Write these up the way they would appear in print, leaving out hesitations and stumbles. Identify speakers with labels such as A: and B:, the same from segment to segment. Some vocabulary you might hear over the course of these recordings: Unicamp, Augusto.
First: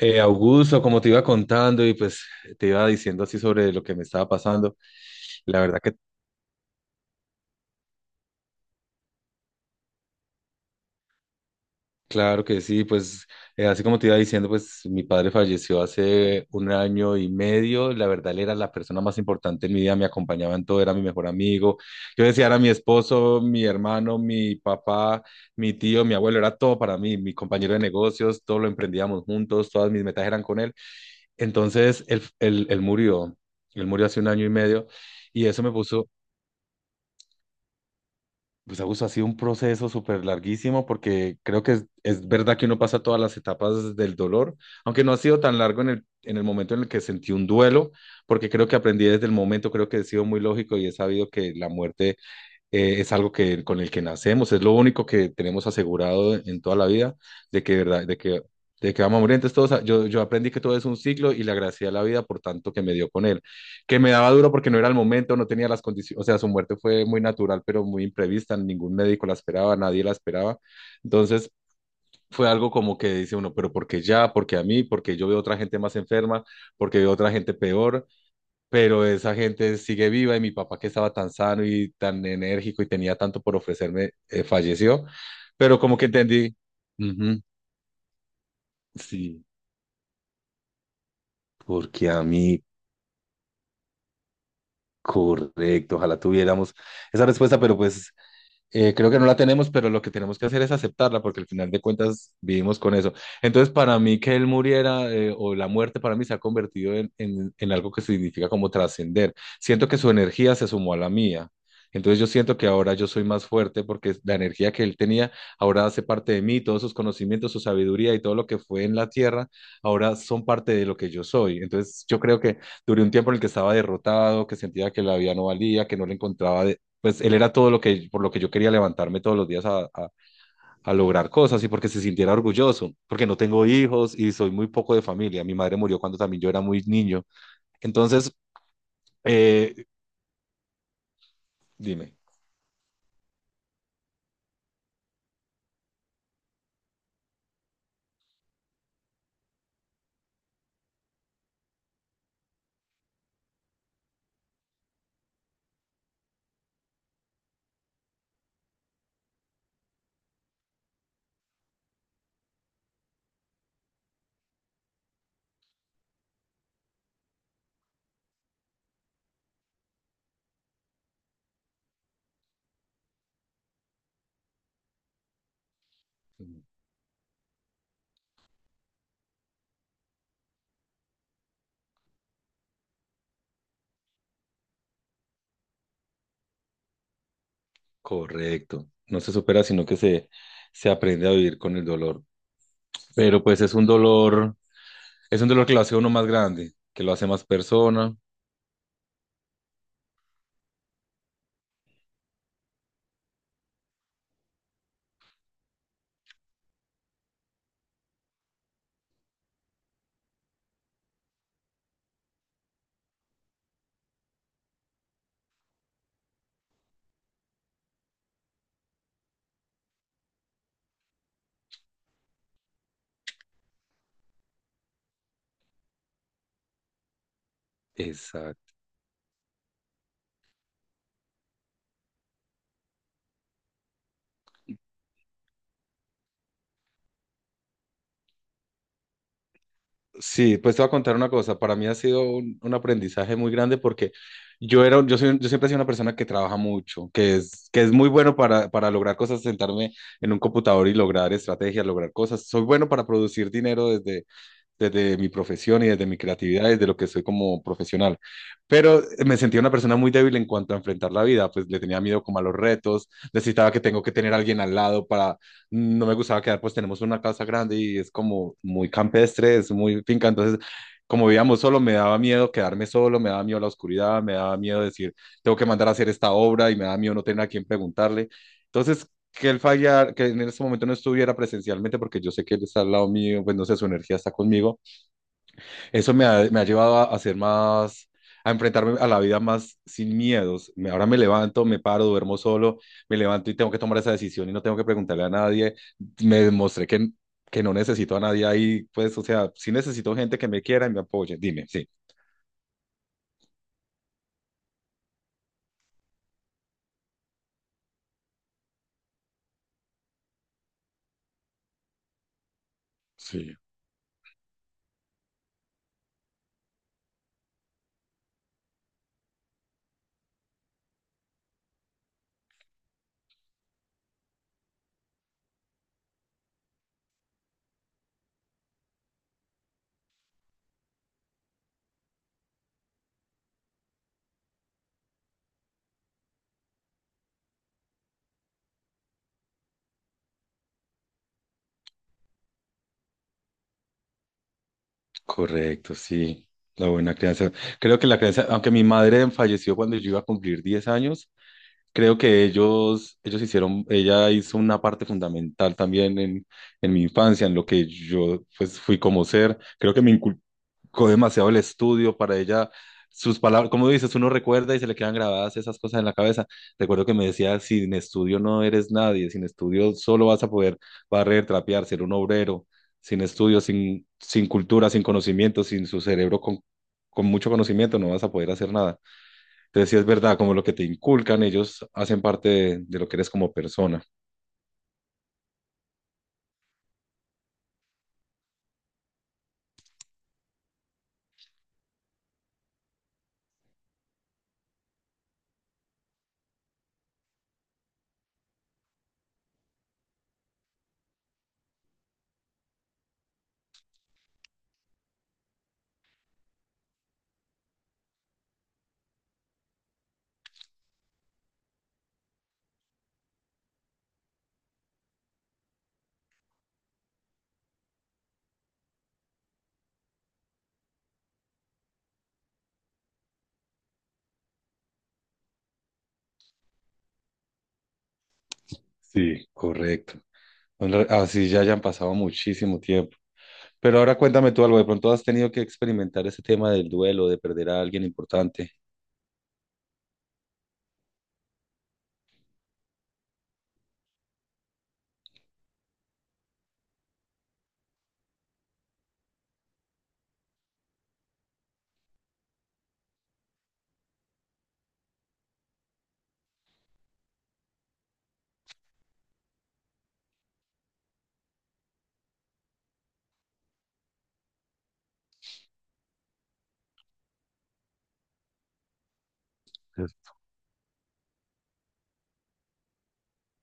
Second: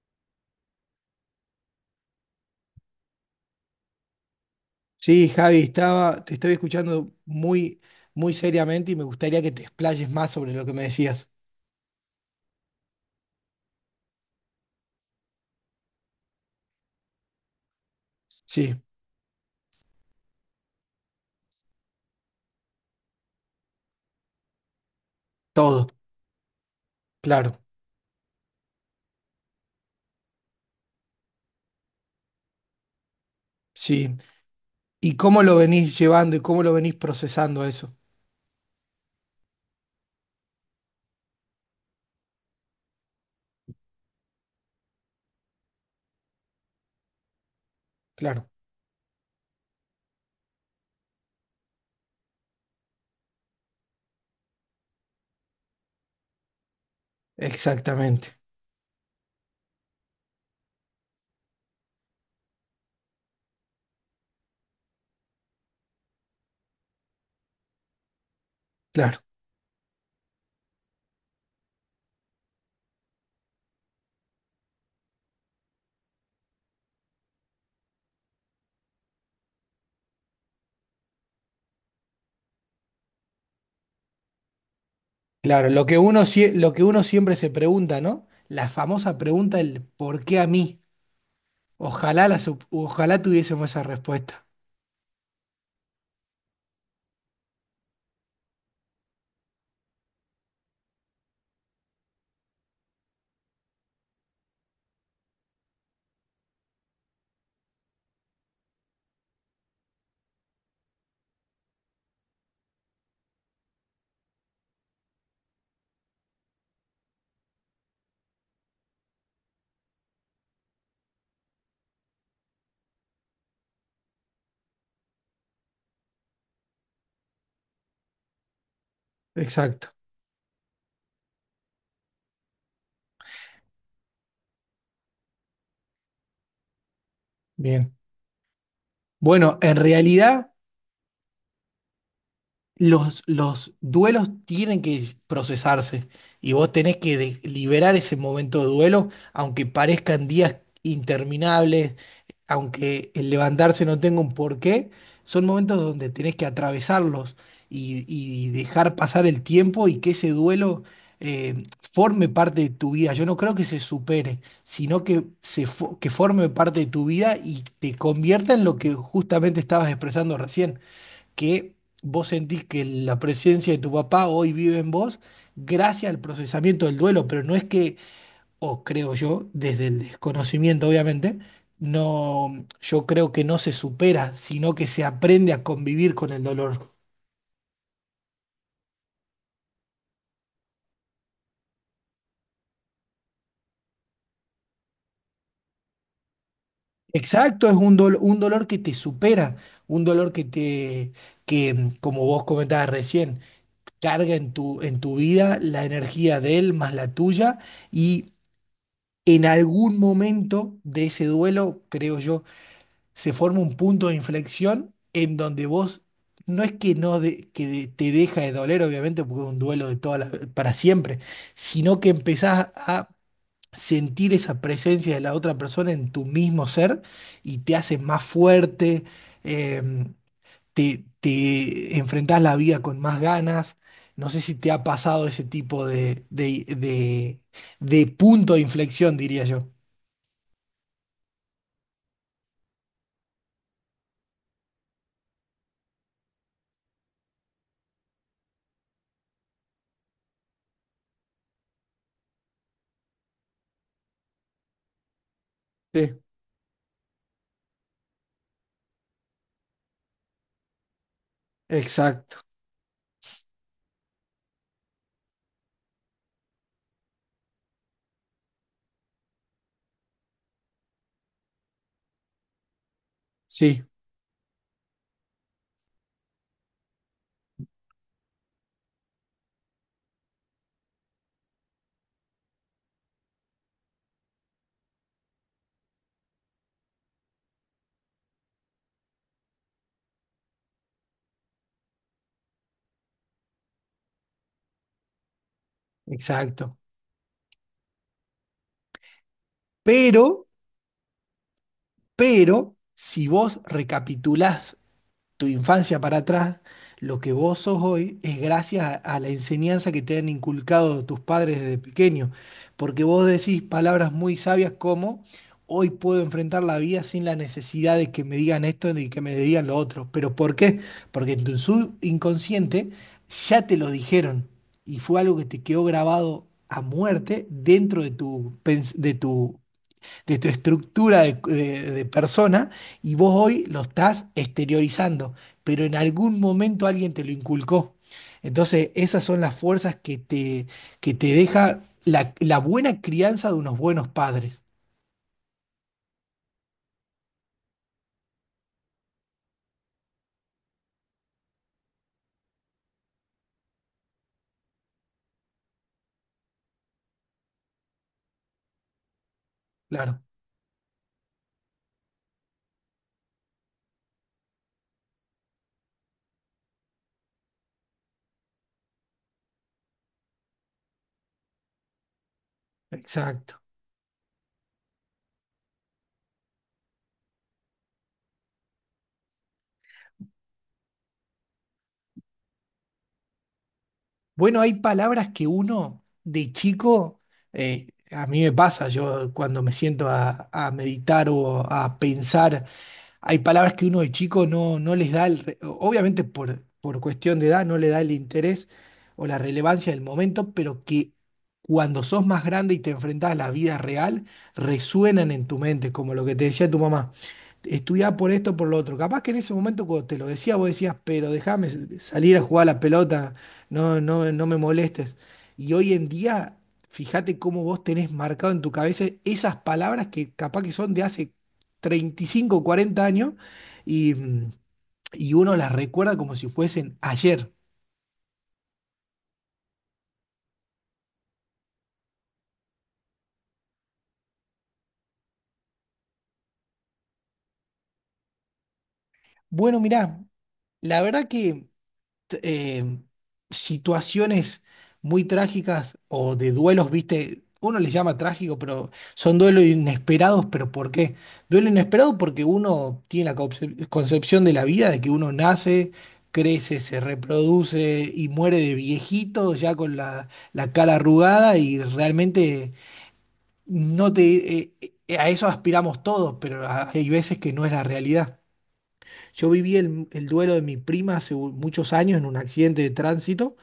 A: Augusto, como te iba contando y pues te iba diciendo así sobre lo que me estaba pasando,
B: Sí, Javi,
A: la verdad que
B: te estaba escuchando muy seriamente y me gustaría que te explayes más sobre lo que me decías.
A: claro que sí, pues así como te iba diciendo, pues mi padre falleció hace un año y medio. La verdad él era la
B: Sí,
A: persona más importante en mi vida, me acompañaba en todo, era mi mejor amigo, yo decía, era mi esposo, mi hermano, mi papá, mi
B: todo,
A: tío, mi abuelo, era todo para mí, mi
B: claro,
A: compañero de negocios, todo lo emprendíamos juntos, todas mis metas eran con él. Entonces él murió, él murió
B: sí.
A: hace un año y medio.
B: ¿Y cómo
A: Y
B: lo
A: eso me
B: venís
A: puso.
B: llevando y cómo lo venís procesando a eso?
A: Pues Augusto, ha sido un proceso súper larguísimo porque creo que es verdad que uno pasa todas las etapas del dolor, aunque no ha sido tan largo en el momento en el que sentí un duelo,
B: Claro,
A: porque creo que aprendí desde el momento. Creo que he sido muy lógico y he sabido que la muerte es algo que, con el que nacemos, es lo único que tenemos asegurado en toda la vida, de que, verdad,
B: exactamente,
A: de que vamos a morir. Entonces, todos, yo aprendí que todo es un ciclo y le agradecí a la vida por tanto que me dio con él, que me daba duro porque no era el momento, no tenía las condiciones. O sea, su muerte fue muy natural, pero muy imprevista, ningún
B: claro,
A: médico la esperaba, nadie la esperaba. Entonces... fue algo como que dice uno, ¿pero porque ya? porque a mí? Porque yo veo otra gente más enferma? Porque veo otra gente peor? Pero esa gente sigue viva y mi papá, que estaba tan sano y tan enérgico y tenía tanto por ofrecerme, falleció.
B: claro.
A: Pero
B: Lo
A: como
B: que
A: que
B: uno,
A: entendí,
B: lo que uno siempre
A: ujú,
B: se pregunta, ¿no? La famosa
A: sí,
B: pregunta del ¿por qué a mí?
A: porque a
B: Ojalá,
A: mí.
B: ojalá tuviésemos esa respuesta.
A: Correcto, ojalá tuviéramos esa respuesta, pero pues creo que no la tenemos, pero lo que tenemos que hacer es aceptarla, porque al final de cuentas vivimos con eso. Entonces, para mí que él muriera o la muerte para mí se ha convertido en algo que significa como trascender. Siento que su energía se sumó a la mía. Entonces yo siento que ahora yo soy más fuerte porque la energía que él tenía ahora hace parte de mí, todos sus conocimientos, su sabiduría y todo lo que fue en la tierra, ahora son parte de lo que yo soy. Entonces yo creo que duré un tiempo en el que estaba derrotado, que sentía que la vida no valía, que no le encontraba, pues él era todo lo que, por lo que yo quería levantarme todos los días
B: Exacto,
A: a lograr cosas y porque se sintiera orgulloso, porque no tengo hijos y soy muy poco de familia. Mi madre murió cuando también yo era muy niño.
B: bien.
A: Entonces,
B: Bueno,
A: eh,
B: en realidad...
A: dime.
B: Los duelos tienen que procesarse y vos tenés que liberar ese momento de duelo, aunque parezcan días interminables, aunque el levantarse no tenga un porqué, son momentos donde tenés que atravesarlos y dejar pasar el tiempo y que ese duelo eh, forme parte de tu vida. Yo no creo que se supere, sino que, que forme parte de tu vida y te convierta en lo que justamente estabas expresando recién que vos sentís que la presencia de tu papá hoy vive en vos gracias al procesamiento del duelo, pero no es que, o creo yo, desde el desconocimiento obviamente, no, yo creo que no se supera, sino que se aprende a convivir con el dolor.
A: Correcto, no se supera, sino que se aprende a vivir con el dolor. Pero pues es un dolor que lo hace uno más grande, que lo hace más
B: Exacto, es un,
A: persona.
B: un dolor que te supera, un dolor que te, que como vos comentabas recién, carga en tu vida la energía de él más la tuya y en algún momento de ese duelo, creo yo, se forma un punto de inflexión en donde vos no es que no de- que de- te deja de doler, obviamente, porque es un duelo de para siempre, sino que empezás a sentir esa presencia de la otra persona en tu mismo ser y te haces más
A: Exacto.
B: fuerte, em, te enfrentás la vida con más ganas. No sé si te ha pasado ese tipo de punto de inflexión, diría yo.
A: Sí, pues te voy a contar una cosa. Para mí ha sido un aprendizaje muy grande porque yo era, yo soy, yo siempre he sido una persona que trabaja mucho, que es muy bueno para lograr cosas, sentarme en un computador y lograr estrategias, lograr cosas. Soy bueno para producir dinero desde, desde mi profesión y desde mi
B: Sí,
A: creatividad, desde lo que soy como profesional. Pero me sentía una persona muy débil en cuanto a enfrentar la vida, pues le tenía miedo como
B: Exacto,
A: a los retos, necesitaba que tengo que tener a alguien al lado para, no me gustaba quedar, pues tenemos una casa grande y es como muy campestre, es muy finca. Entonces como vivíamos solo, me daba miedo quedarme solo, me daba miedo la
B: sí,
A: oscuridad, me daba miedo decir, tengo que mandar a hacer esta obra y me daba miedo no tener a quién preguntarle. Entonces, que él fallara, que en este momento no estuviera presencialmente, porque yo sé que él está al lado mío, pues no sé, su energía está conmigo. Eso me ha llevado a ser más, a enfrentarme a la vida más sin miedos. Ahora me levanto, me paro, duermo solo, me levanto y tengo que tomar esa decisión y no tengo que preguntarle a nadie. Me
B: exacto.
A: demostré que no necesito a nadie ahí, pues, o sea, sí necesito gente
B: Pero
A: que me quiera y me apoye. Dime, sí.
B: Pero si vos recapitulás tu infancia para atrás, lo que vos sos hoy es gracias a la enseñanza que te han inculcado tus padres desde pequeño, porque vos
A: Sí,
B: decís palabras muy sabias como hoy puedo enfrentar la vida sin la necesidad de que me digan esto y que me digan lo otro. ¿Pero por qué? Porque en tu subconsciente ya te lo dijeron y fue algo que te quedó grabado a muerte dentro de tu, de tu de tu estructura de persona y vos hoy lo estás exteriorizando, pero en algún momento alguien te lo inculcó. Entonces, esas son las fuerzas que te deja la, la buena crianza de unos buenos padres.
A: correcto, sí. La buena crianza. Creo que la crianza, aunque mi madre falleció cuando yo iba a cumplir 10 años, creo que ellos hicieron, ella hizo una parte fundamental también en mi infancia, en lo que yo pues fui como ser. Creo que me
B: Claro,
A: inculcó demasiado el estudio para ella. Sus palabras, como dices, uno recuerda y se le quedan grabadas esas cosas en la cabeza. Recuerdo que me decía, sin estudio no eres nadie, sin estudio solo vas a poder barrer, trapear, ser un obrero, sin
B: exacto.
A: estudio, sin, sin cultura, sin conocimiento, sin su cerebro con mucho conocimiento no vas a poder hacer nada. Entonces, sí es verdad, como lo que te inculcan, ellos hacen parte de lo que eres como persona.
B: Bueno, hay palabras que uno de chico, a mí me pasa, yo cuando me siento a meditar o a pensar hay palabras que uno de chico no, no les da, obviamente por cuestión de edad, no le da el interés o la relevancia del momento, pero que cuando sos más grande y te enfrentás a la vida real, resuenan en tu mente, como lo que te decía tu mamá. Estudiá por esto, por lo otro. Capaz que en ese momento cuando te lo decía, vos decías, pero déjame salir a jugar a la pelota, no me molestes. Y hoy en día, fíjate cómo vos tenés marcado en tu cabeza esas palabras que capaz que son de hace 35, 40 años y, y uno las recuerda como si fuesen ayer.
A: Sí, correcto. Bueno, así ya hayan pasado muchísimo tiempo. Pero ahora cuéntame tú algo, de pronto has tenido que experimentar ese tema del duelo, de perder a alguien importante.
B: Bueno, mirá, la verdad que t- eh, situaciones muy trágicas o de duelos, viste, uno les llama trágico, pero son duelos inesperados, pero ¿por qué? Duelo inesperado porque uno tiene la concepción de la vida, de que uno nace, crece, se reproduce y muere de viejito, ya con la, la cara arrugada y realmente No te, a eso aspiramos todos, pero hay veces que no es la realidad. Yo viví
A: Es-
B: el duelo de mi prima hace muchos años en un accidente de tránsito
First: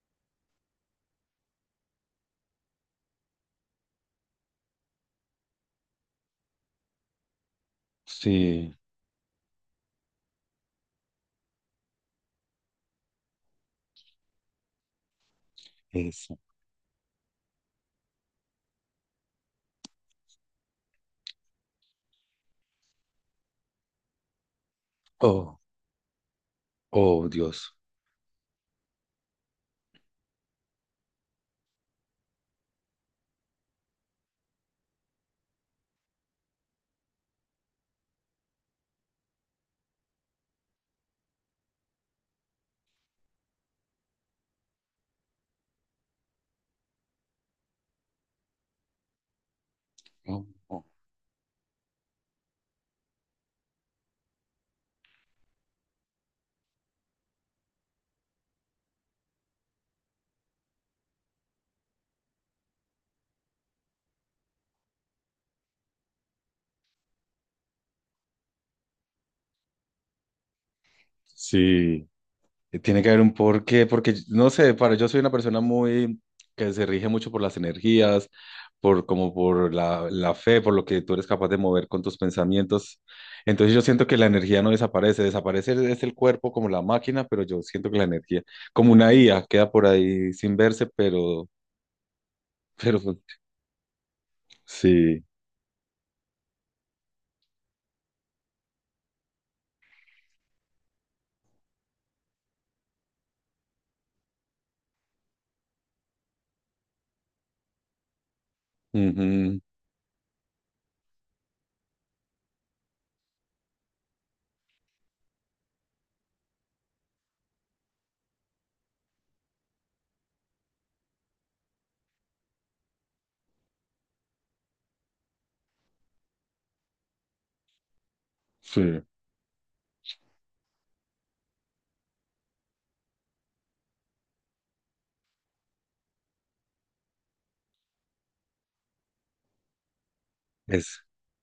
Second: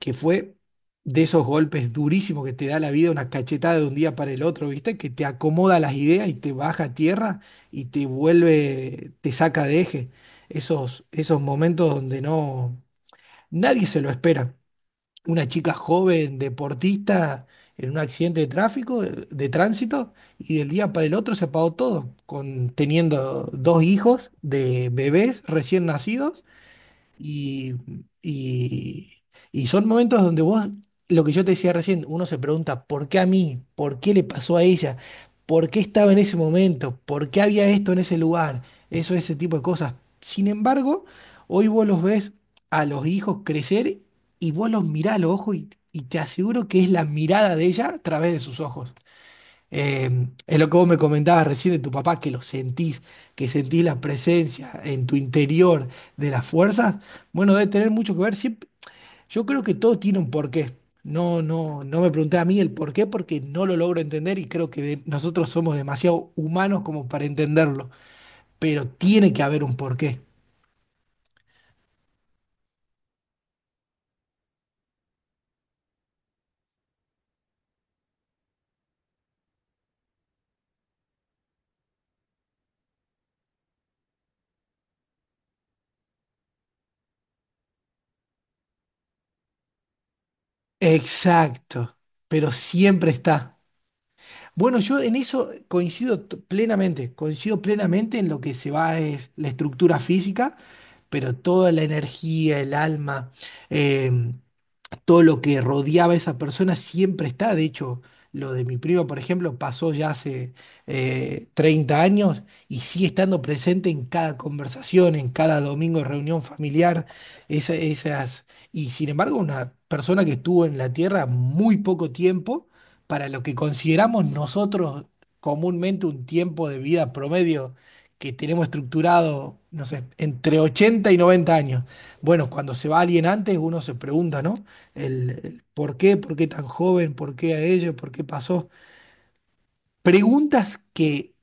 B: que fue de esos golpes durísimos que te da la vida, una cachetada de un día para el otro, ¿viste? Que te acomoda las ideas y te baja a tierra y te
A: Sí,
B: vuelve, te saca de eje. Esos, esos momentos donde no, nadie se lo espera, una chica joven,
A: eso.
B: deportista, en un accidente de tráfico, de tránsito, y del día para el otro se apagó todo, con, teniendo dos hijos de bebés
A: Oh,
B: recién nacidos
A: oh, Dios.
B: y, y, y son momentos donde vos, lo que yo te decía recién, uno se pregunta, ¿por qué a mí? ¿Por qué le pasó a ella? ¿Por qué estaba en ese momento? ¿Por qué había esto en ese lugar? Eso, ese tipo de cosas. Sin embargo, hoy vos los ves a los hijos crecer y vos los mirás a los ojos y te aseguro que es la mirada de ella a través de sus ojos.
A: Oh,
B: Es lo que
A: oh.
B: vos me comentabas recién de tu papá, que lo sentís, que sentís la presencia en tu interior de las fuerzas. Bueno, debe tener mucho que ver. Yo creo que todo tiene un porqué. No, no, no me pregunté a mí el porqué porque no lo logro entender y creo que nosotros somos demasiado humanos como para entenderlo. Pero tiene que haber un porqué.
A: Sí. Tiene que haber un porqué, porque no sé, para, yo soy una persona muy que se rige mucho por las energías, por como por la fe, por lo que tú eres capaz de mover con tus pensamientos. Entonces yo siento que la energía no desaparece, desaparece es el cuerpo como la máquina, pero yo siento que la energía, como una IA, queda por ahí sin verse, pero,
B: Exacto. Pero
A: pero
B: siempre está. Bueno, yo en
A: sí,
B: eso coincido plenamente, coincido plenamente en lo que se va es la estructura física, pero toda la energía, el alma. eh, todo lo que rodeaba a esa persona siempre está. De hecho, lo de mi prima, por ejemplo,
A: ujú,
B: pasó ya hace 30 años y sigue estando presente en cada conversación, en cada domingo de reunión familiar, esas. Y sin embargo, una persona que estuvo en la Tierra muy poco tiempo para lo que consideramos nosotros comúnmente un tiempo de vida promedio. Que tenemos
A: sí,
B: estructurado, no sé, entre 80 y 90 años. Bueno, cuando se va alguien antes, uno se pregunta, ¿no? El por qué tan joven, por qué a ellos por qué pasó. Preguntas
A: es.
B: que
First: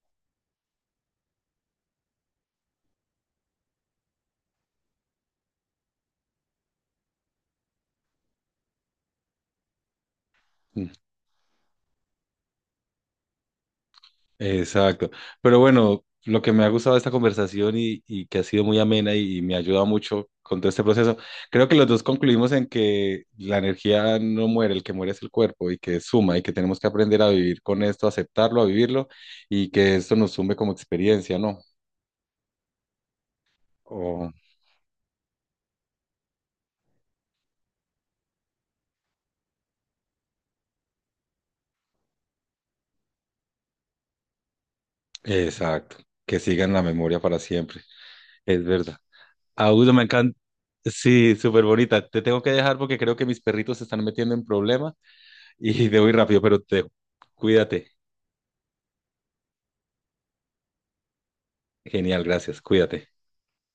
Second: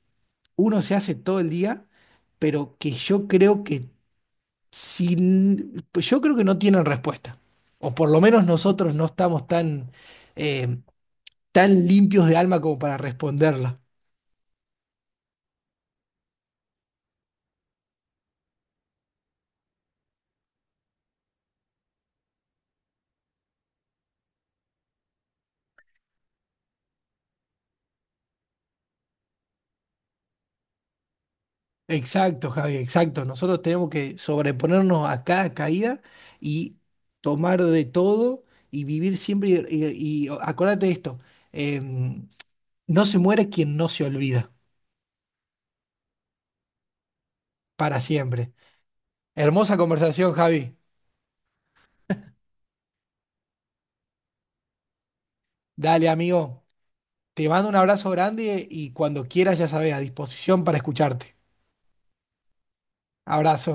B: uno se hace todo el día, pero que yo creo que sin, pues yo creo que no tienen respuesta. O por lo menos nosotros no estamos tan, eh, tan limpios de alma como para responderla.
A: Exacto. Pero bueno, lo que me ha gustado de esta conversación y que ha sido muy amena y me ha ayudado mucho con todo este proceso, creo que los dos concluimos en que la energía no muere, el que muere es el cuerpo y que suma y que tenemos que aprender a vivir con esto, aceptarlo, a vivirlo y que esto nos sume como experiencia, ¿no?
B: Exacto, Javi, exacto. Nosotros tenemos que
A: O-
B: sobreponernos a cada caída y tomar de todo y vivir siempre. Y acuérdate de esto: eh, no se muere quien no se olvida,
A: exacto. Que siga en la memoria para siempre.
B: para siempre.
A: Es verdad.
B: Hermosa
A: Augusto, me
B: conversación,
A: encanta.
B: Javi.
A: Sí, súper bonita. Te tengo que dejar porque creo que mis perritos se están metiendo en problema y
B: Dale,
A: debo ir rápido, pero
B: amigo.
A: te
B: Te mando un
A: cuídate.
B: abrazo grande y cuando quieras, ya sabes, a disposición para escucharte.
A: Genial, gracias. Cuídate.
B: Abrazo.